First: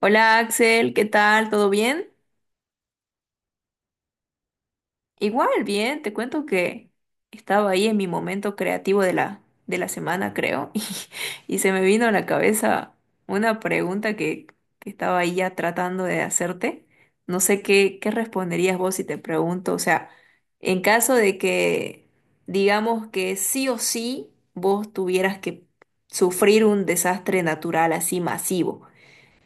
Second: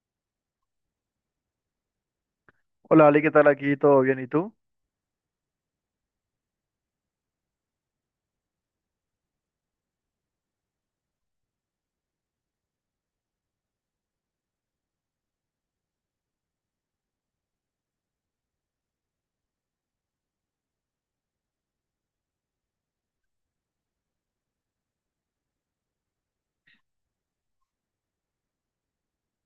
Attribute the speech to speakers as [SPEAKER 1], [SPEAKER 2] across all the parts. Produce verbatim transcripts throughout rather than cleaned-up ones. [SPEAKER 1] Hola Axel, ¿qué tal? ¿Todo bien?
[SPEAKER 2] Hola, Ale, ¿qué tal aquí? ¿Todo bien? ¿Y tú?
[SPEAKER 1] Igual, bien, te cuento que estaba ahí en mi momento creativo de la, de la semana, creo, y, y se me vino a la cabeza una pregunta que, que estaba ahí ya tratando de hacerte. No sé qué, qué responderías vos si te pregunto, o sea, en caso de que digamos que sí o sí vos tuvieras que sufrir un desastre natural así masivo.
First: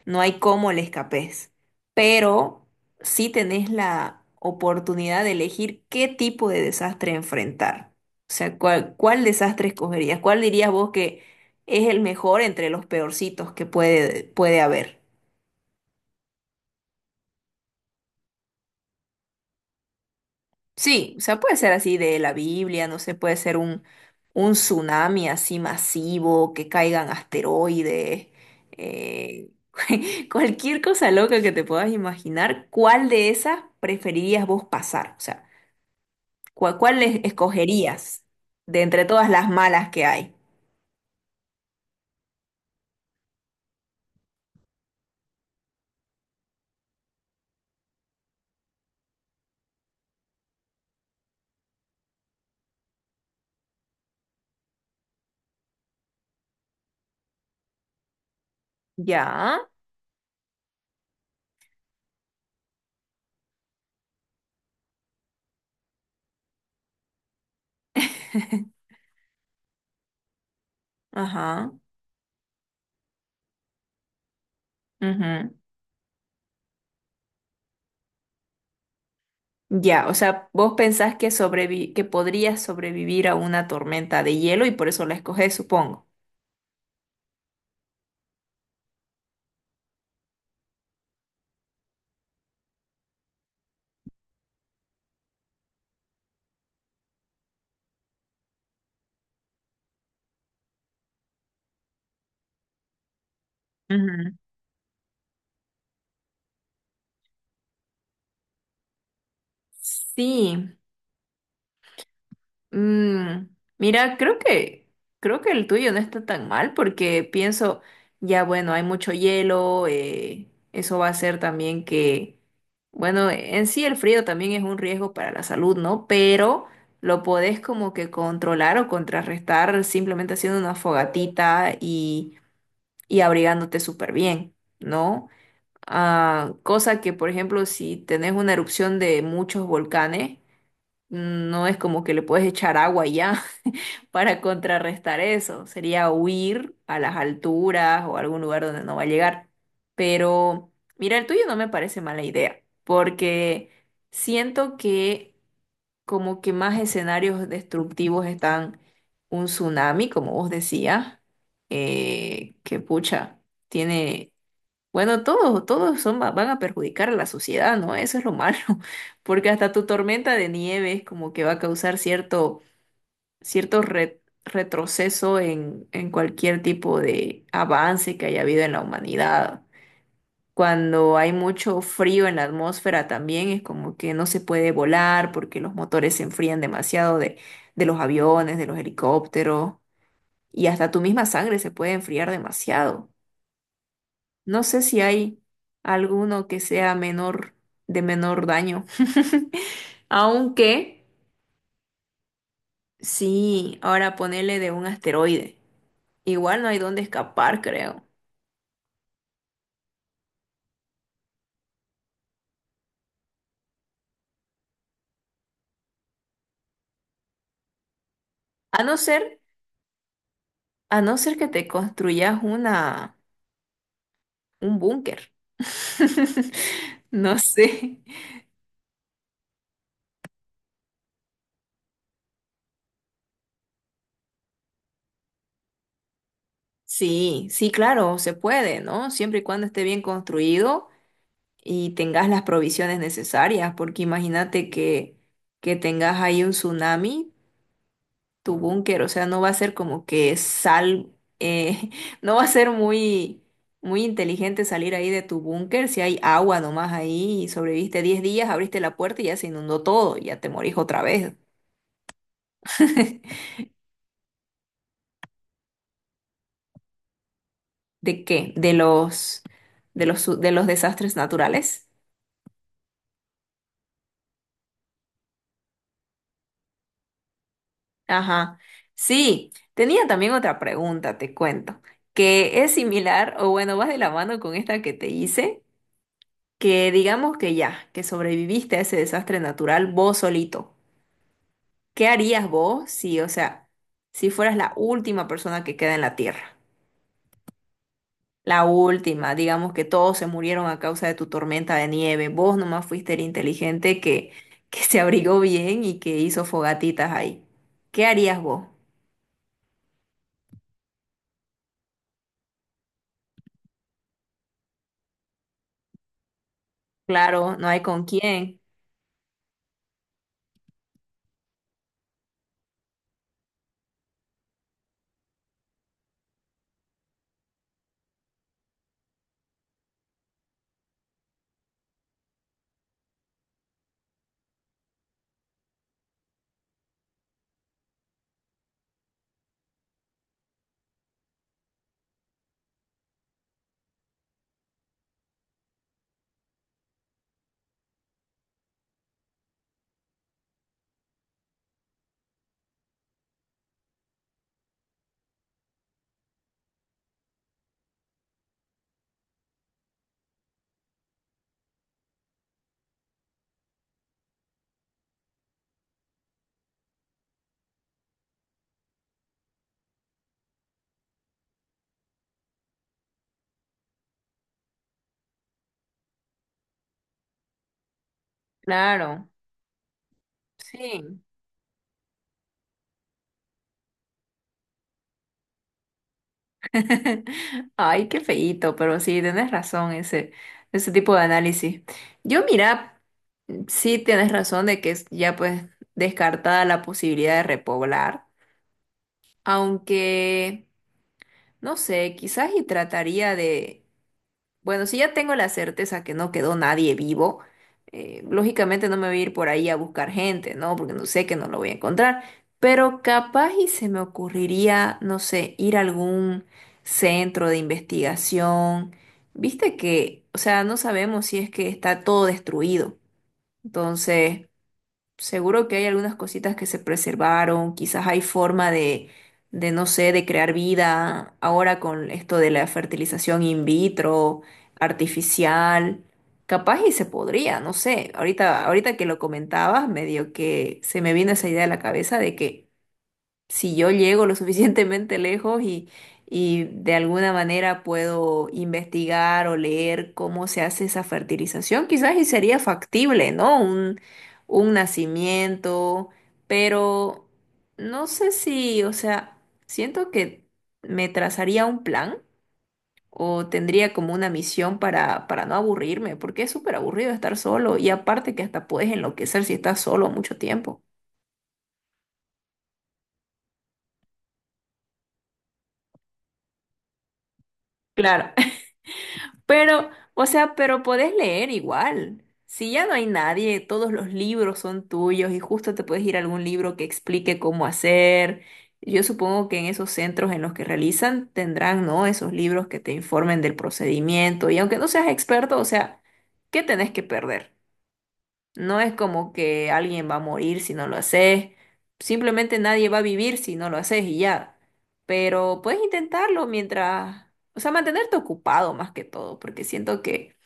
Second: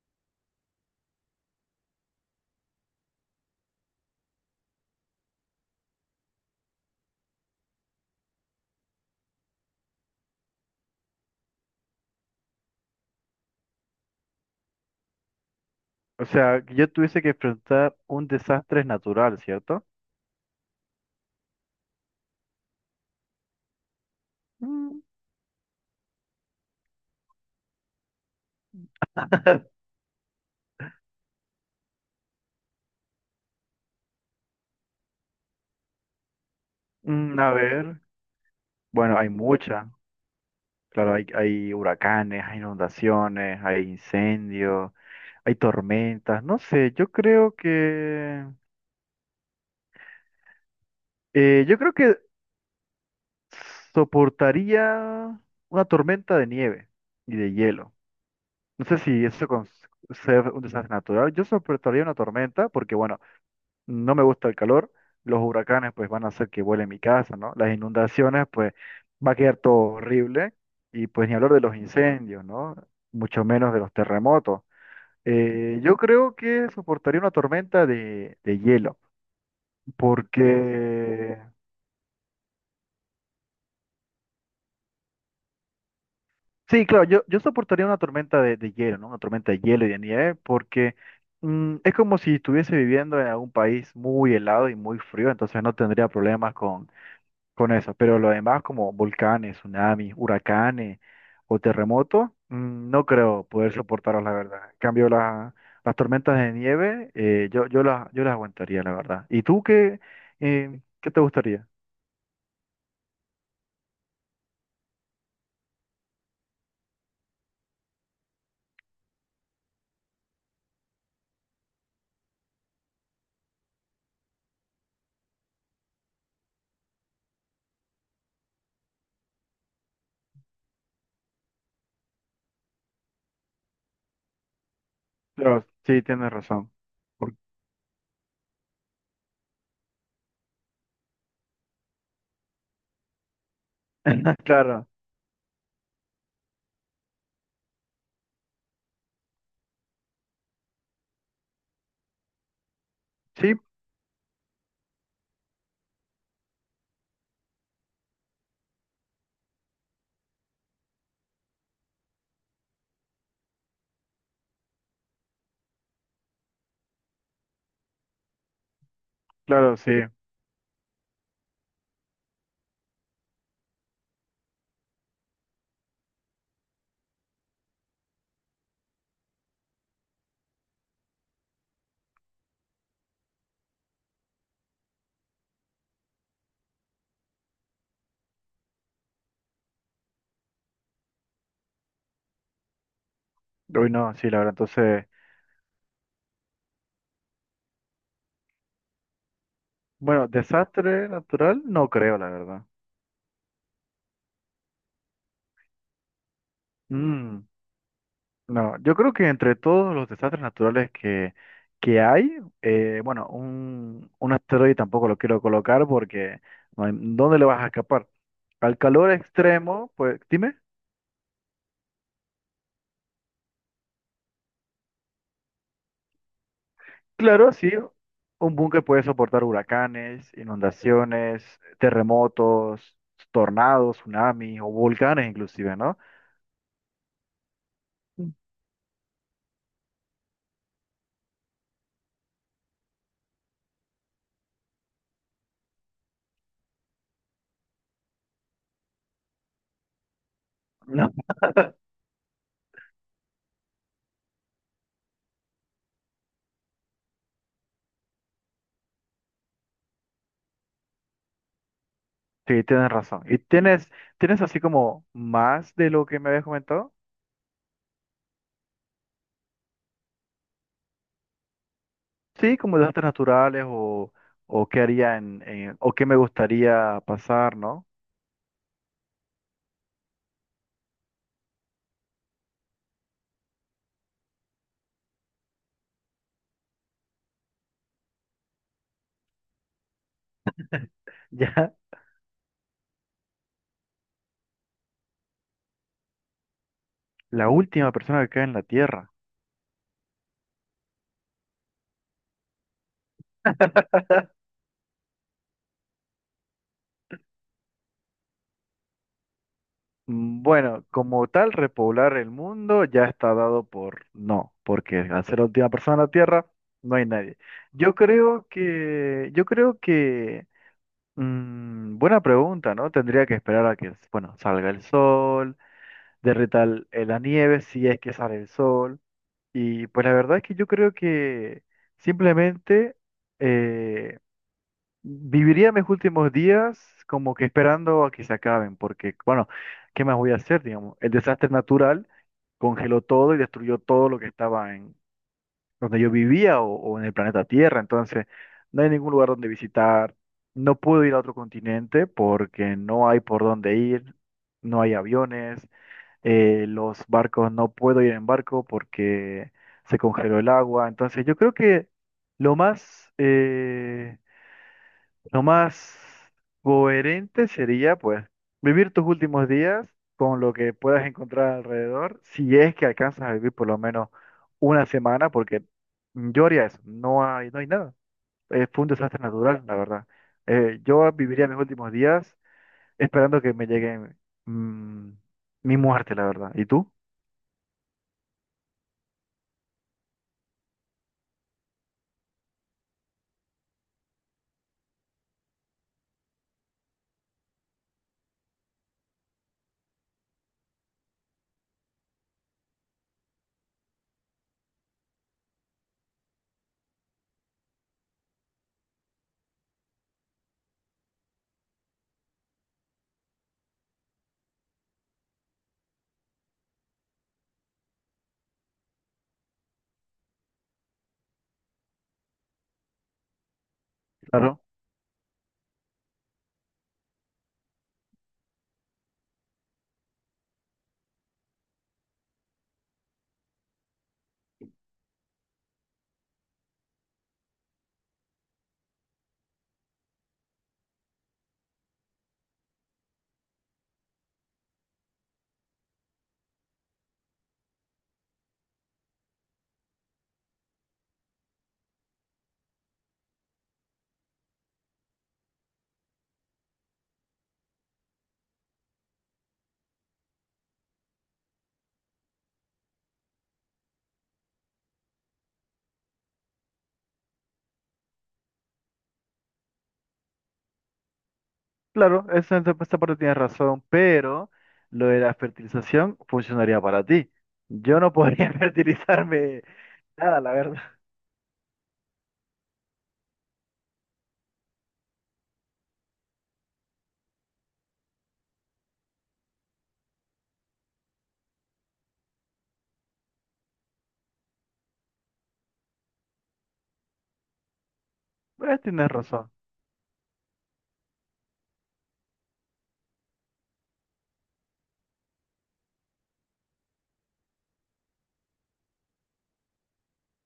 [SPEAKER 1] No hay cómo le escapes, pero sí tenés la oportunidad de elegir qué tipo de desastre enfrentar. O sea, cuál, cuál desastre escogerías, cuál dirías vos que es el mejor entre los peorcitos que puede, puede haber.
[SPEAKER 2] O sea, que yo tuviese que enfrentar un desastre natural, ¿cierto?
[SPEAKER 1] Sí, o sea, puede ser así de la Biblia, no sé, puede ser un, un
[SPEAKER 2] Mm.
[SPEAKER 1] tsunami así masivo, que caigan asteroides, eh, cualquier cosa loca que te puedas imaginar, ¿cuál de esas preferirías vos pasar? O sea, ¿cuál, cuál es-
[SPEAKER 2] Mm, a ver,
[SPEAKER 1] escogerías de entre
[SPEAKER 2] bueno, hay
[SPEAKER 1] todas las
[SPEAKER 2] muchas.
[SPEAKER 1] malas que hay?
[SPEAKER 2] Claro, hay, hay huracanes, hay inundaciones, hay incendios, hay tormentas. No sé, yo creo que eh, yo creo que soportaría una tormenta de nieve y de hielo. No sé si eso
[SPEAKER 1] Ya.
[SPEAKER 2] con ser un desastre natural. Yo soportaría una tormenta porque, bueno, no me gusta el calor, los huracanes pues van a hacer que vuele mi casa, ¿no? Las inundaciones pues va a quedar todo horrible y pues ni hablar de
[SPEAKER 1] Ajá.
[SPEAKER 2] los incendios, ¿no? Mucho menos de los terremotos.
[SPEAKER 1] Ujú.
[SPEAKER 2] Eh, yo creo que soportaría una tormenta de, de hielo,
[SPEAKER 1] Ya, o sea, vos pensás que
[SPEAKER 2] porque
[SPEAKER 1] sobrevi- que podrías sobrevivir a una tormenta de hielo y por eso la escogés, supongo.
[SPEAKER 2] sí, claro, yo, yo soportaría una tormenta de, de hielo, ¿no? Una tormenta de hielo y de nieve, porque mm, es como si estuviese viviendo en algún país muy helado y muy frío, entonces no tendría problemas con con eso, pero lo demás como volcanes, tsunamis, huracanes o terremotos, mm, no creo poder soportarlos, la verdad. En cambio, la- las tormentas de nieve, eh, yo, yo las, yo las aguantaría, la verdad. ¿Y tú qué,
[SPEAKER 1] Sí,
[SPEAKER 2] eh, qué te gustaría?
[SPEAKER 1] mm, mira, creo que creo que el tuyo no está tan mal porque pienso, ya bueno, hay mucho hielo, eh, eso va a hacer también que, bueno, en sí el frío también es un riesgo para la salud, ¿no? Pero lo podés como que controlar o contrarrestar simplemente haciendo una fogatita y, y abrigándote súper bien, ¿no?
[SPEAKER 2] Claro, sí, tienes
[SPEAKER 1] Ah,
[SPEAKER 2] razón.
[SPEAKER 1] cosa que, por
[SPEAKER 2] Por-
[SPEAKER 1] ejemplo, si tenés una erupción de muchos volcanes, no es como que le puedes echar agua y ya para
[SPEAKER 2] Claro,
[SPEAKER 1] contrarrestar eso. Sería huir a las alturas o a algún lugar donde no va a llegar. Pero mira, el tuyo no me parece mala idea,
[SPEAKER 2] sí,
[SPEAKER 1] porque siento que como que más escenarios destructivos están un tsunami, como vos decías, eh, que pucha, tiene bueno, todos, todos son, va- van a perjudicar a la sociedad, ¿no? Eso es lo malo, porque hasta
[SPEAKER 2] claro,
[SPEAKER 1] tu
[SPEAKER 2] sí.
[SPEAKER 1] tormenta de nieve es como que va a causar cierto, cierto re- retroceso en, en cualquier tipo de avance que haya habido en la humanidad. Cuando hay mucho frío en la atmósfera también es como que no se puede volar porque los motores se enfrían demasiado de, de los aviones, de los helicópteros, y hasta tu misma sangre se puede enfriar demasiado.
[SPEAKER 2] Uy, no, sí, la verdad.
[SPEAKER 1] No sé si
[SPEAKER 2] Entonces,
[SPEAKER 1] hay alguno que sea menor, de menor daño.
[SPEAKER 2] bueno,
[SPEAKER 1] Aunque,
[SPEAKER 2] desastre natural, no creo, la verdad.
[SPEAKER 1] sí, ahora ponele de un asteroide. Igual no hay dónde
[SPEAKER 2] Mm.
[SPEAKER 1] escapar, creo.
[SPEAKER 2] No, yo creo que entre todos los desastres naturales que, que hay, eh, bueno, un, un asteroide tampoco lo quiero colocar porque no hay, ¿dónde le vas a escapar? Al
[SPEAKER 1] A no
[SPEAKER 2] calor
[SPEAKER 1] ser,
[SPEAKER 2] extremo, pues dime,
[SPEAKER 1] a no ser que te construyas una, un búnker. No
[SPEAKER 2] claro, sí,
[SPEAKER 1] sé.
[SPEAKER 2] un búnker puede soportar huracanes, inundaciones, terremotos, tornados, tsunamis o volcanes inclusive, ¿no?
[SPEAKER 1] Sí, sí, claro, se puede, ¿no? Siempre y cuando esté bien construido y tengas las provisiones necesarias, porque imagínate que, que tengas ahí un tsunami. Tu búnker, o sea, no va a ser como que sal,
[SPEAKER 2] No,
[SPEAKER 1] eh, no va a ser muy, muy inteligente salir ahí de tu búnker si hay agua nomás ahí y sobreviviste diez días, abriste la puerta y ya se inundó todo, ya te morís otra vez.
[SPEAKER 2] sí, tienes razón. ¿Y tienes, tienes así como más de lo que me habías comentado?
[SPEAKER 1] ¿De qué? De los, de los, su- de los desastres naturales.
[SPEAKER 2] Sí, como de artes naturales o, o qué haría en, en- o qué me gustaría pasar, ¿no?
[SPEAKER 1] Ajá. Sí, tenía también otra pregunta, te cuento, que es similar, o bueno, vas de la mano con esta que te hice que digamos que ya, que sobreviviste a ese desastre natural vos solito.
[SPEAKER 2] Ya
[SPEAKER 1] ¿Qué harías vos si, o sea, si fueras la última persona que queda en la Tierra?
[SPEAKER 2] la última persona que cae en la
[SPEAKER 1] La
[SPEAKER 2] Tierra.
[SPEAKER 1] última, digamos que todos se murieron a causa de tu tormenta de nieve, vos nomás fuiste el inteligente que, que se abrigó bien y que hizo fogatitas ahí. ¿Qué harías vos?
[SPEAKER 2] Mm, Bueno, como tal, repoblar el mundo ya está dado por no, porque al ser la última persona en la Tierra, no hay nadie.
[SPEAKER 1] Claro, no hay
[SPEAKER 2] Yo
[SPEAKER 1] con
[SPEAKER 2] creo
[SPEAKER 1] quién.
[SPEAKER 2] que, yo creo que, mm, buena pregunta, ¿no? Tendría que esperar a que, bueno, salga el sol, derrita el- la nieve si es que sale el sol. Y pues la verdad es que yo creo que simplemente eh, viviría mis últimos días como que esperando a que se acaben, porque bueno, ¿qué más voy a hacer? Digamos, el desastre natural congeló todo y destruyó todo lo que estaba en donde yo vivía o, o en el planeta Tierra, entonces no hay ningún lugar donde visitar, no puedo ir a otro continente porque no hay por dónde ir, no hay aviones, eh, los barcos no puedo ir en barco porque se congeló el agua. Entonces yo creo que lo más, eh, lo más coherente sería pues vivir tus últimos días con lo que puedas encontrar alrededor, si es que alcanzas a vivir por lo menos una semana, porque yo haría eso, no hay, no hay nada. Eh, fue un desastre
[SPEAKER 1] Claro,
[SPEAKER 2] natural, la verdad. Eh, yo
[SPEAKER 1] sí.
[SPEAKER 2] viviría mis últimos días esperando que me llegue mm, mi muerte, la verdad. ¿Y tú?
[SPEAKER 1] Ay, qué feíto, pero sí, tienes razón ese, ese tipo de análisis. Yo mira, sí tienes razón de que es ya pues descartada la posibilidad de repoblar, aunque, no sé, quizás y trataría de bueno, si ya tengo la certeza que no quedó nadie vivo, eh, lógicamente no me voy a ir por ahí a buscar gente, ¿no? Porque no sé que no lo voy a encontrar. Pero capaz y se me ocurriría, no sé, ir a algún centro de investigación. Viste que, o sea, no sabemos si es que está todo destruido. Entonces, seguro que hay algunas cositas que se preservaron, quizás hay forma de, de, no sé, de crear vida ahora con esto de la fertilización in vitro, artificial, capaz y se podría, no sé, ahorita, ahorita que lo comentabas, medio que se me vino esa idea a la cabeza de que si yo llego lo suficientemente lejos y, y de alguna manera puedo investigar o leer cómo se hace esa fertilización, quizás y sería factible, ¿no? Un, un nacimiento, pero no sé si, o sea, siento que me trazaría un plan. O tendría como una misión para, para no aburrirme, porque es súper aburrido estar solo y aparte que hasta puedes enloquecer si estás solo mucho tiempo.
[SPEAKER 2] Claro, esa, esa esa parte tienes razón, pero lo de la fertilización funcionaría para ti. Yo no
[SPEAKER 1] Claro,
[SPEAKER 2] podría fertilizarme
[SPEAKER 1] pero, o
[SPEAKER 2] nada, la
[SPEAKER 1] sea,
[SPEAKER 2] verdad.
[SPEAKER 1] pero podés leer igual. Si ya no hay nadie, todos los libros son tuyos y justo te puedes ir a algún libro que explique cómo hacer. Yo supongo que en esos centros en los que realizan tendrán, ¿no? Esos libros que te informen del procedimiento. Y aunque no seas experto, o sea, ¿qué tenés que perder? No
[SPEAKER 2] Pues
[SPEAKER 1] es
[SPEAKER 2] tienes
[SPEAKER 1] como
[SPEAKER 2] razón.
[SPEAKER 1] que alguien va a morir si no lo haces. Simplemente nadie va a vivir si no lo haces y ya. Pero puedes intentarlo mientras, o sea, mantenerte ocupado más que todo, porque siento que,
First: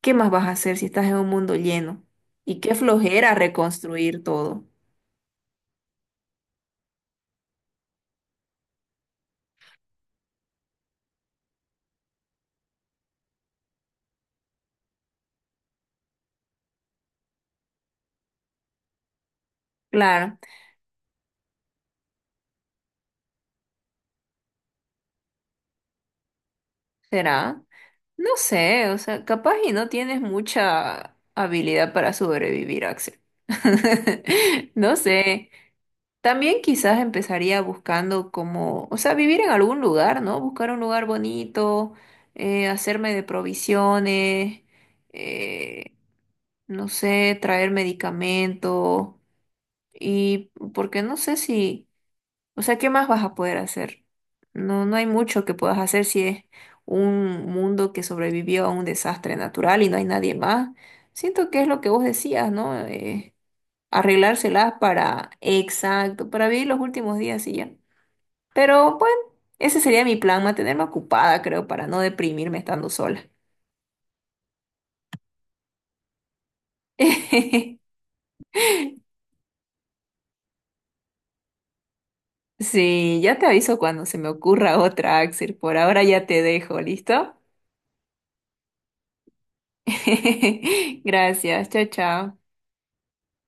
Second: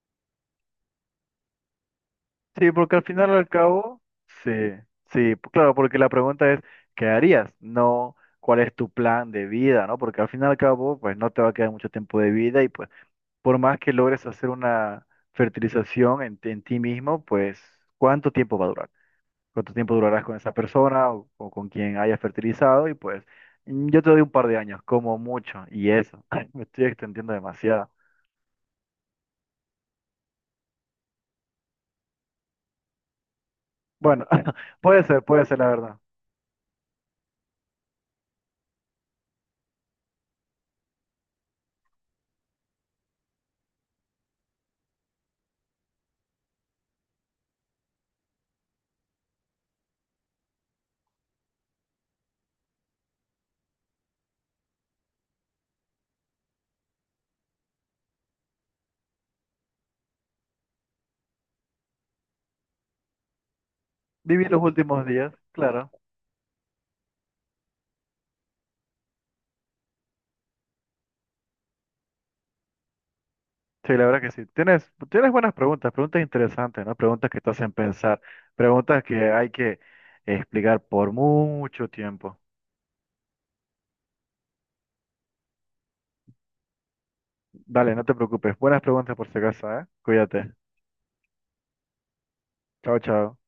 [SPEAKER 1] ¿qué más vas a hacer si estás en un mundo lleno? Y
[SPEAKER 2] Sí,
[SPEAKER 1] qué
[SPEAKER 2] porque al final
[SPEAKER 1] flojera
[SPEAKER 2] al cabo,
[SPEAKER 1] reconstruir
[SPEAKER 2] sí,
[SPEAKER 1] todo.
[SPEAKER 2] sí, p- claro, porque la pregunta es, ¿qué harías? No, ¿cuál es tu plan de vida, no? Porque al final al cabo, pues no te va a quedar mucho tiempo de vida y pues por más que logres hacer una fertilización en, ti en ti mismo, pues ¿cuánto tiempo va a durar? Cuánto tiempo durarás con
[SPEAKER 1] Claro,
[SPEAKER 2] esa persona o, o con quien hayas fertilizado y pues mm, yo te doy un par de años, como mucho, y eso, me estoy extendiendo
[SPEAKER 1] será.
[SPEAKER 2] demasiado.
[SPEAKER 1] No sé, o sea, capaz y no tienes mucha habilidad para sobrevivir, Axel.
[SPEAKER 2] Bueno,
[SPEAKER 1] No
[SPEAKER 2] puede ser, puede
[SPEAKER 1] sé.
[SPEAKER 2] ser la verdad.
[SPEAKER 1] También quizás empezaría buscando como, o sea, vivir en algún lugar, ¿no? Buscar un lugar bonito, eh, hacerme de provisiones, eh, no sé, traer medicamento y porque no sé si, o sea, ¿qué más vas a poder hacer? No, no hay mucho que puedas hacer si es un mundo que sobrevivió a un desastre natural y no hay nadie más. Siento que es lo que vos decías, ¿no? Eh,
[SPEAKER 2] Viví los
[SPEAKER 1] arreglárselas
[SPEAKER 2] últimos
[SPEAKER 1] para,
[SPEAKER 2] días, claro.
[SPEAKER 1] exacto, para vivir los últimos días y ya. Pero bueno, ese sería mi plan, mantenerme ocupada, creo, para no deprimirme estando sola.
[SPEAKER 2] Sí, la verdad que sí. Tienes, tienes buenas preguntas, preguntas interesantes, ¿no? Preguntas que te hacen pensar, preguntas que hay que explicar por mucho tiempo.
[SPEAKER 1] Sí, ya te aviso cuando se me ocurra otra, Axel. Por ahora ya te dejo, ¿listo?
[SPEAKER 2] Dale, no te preocupes. Buenas preguntas por si acaso, ¿eh? Cuídate.
[SPEAKER 1] Gracias, chao, chao.
[SPEAKER 2] Chao, chao.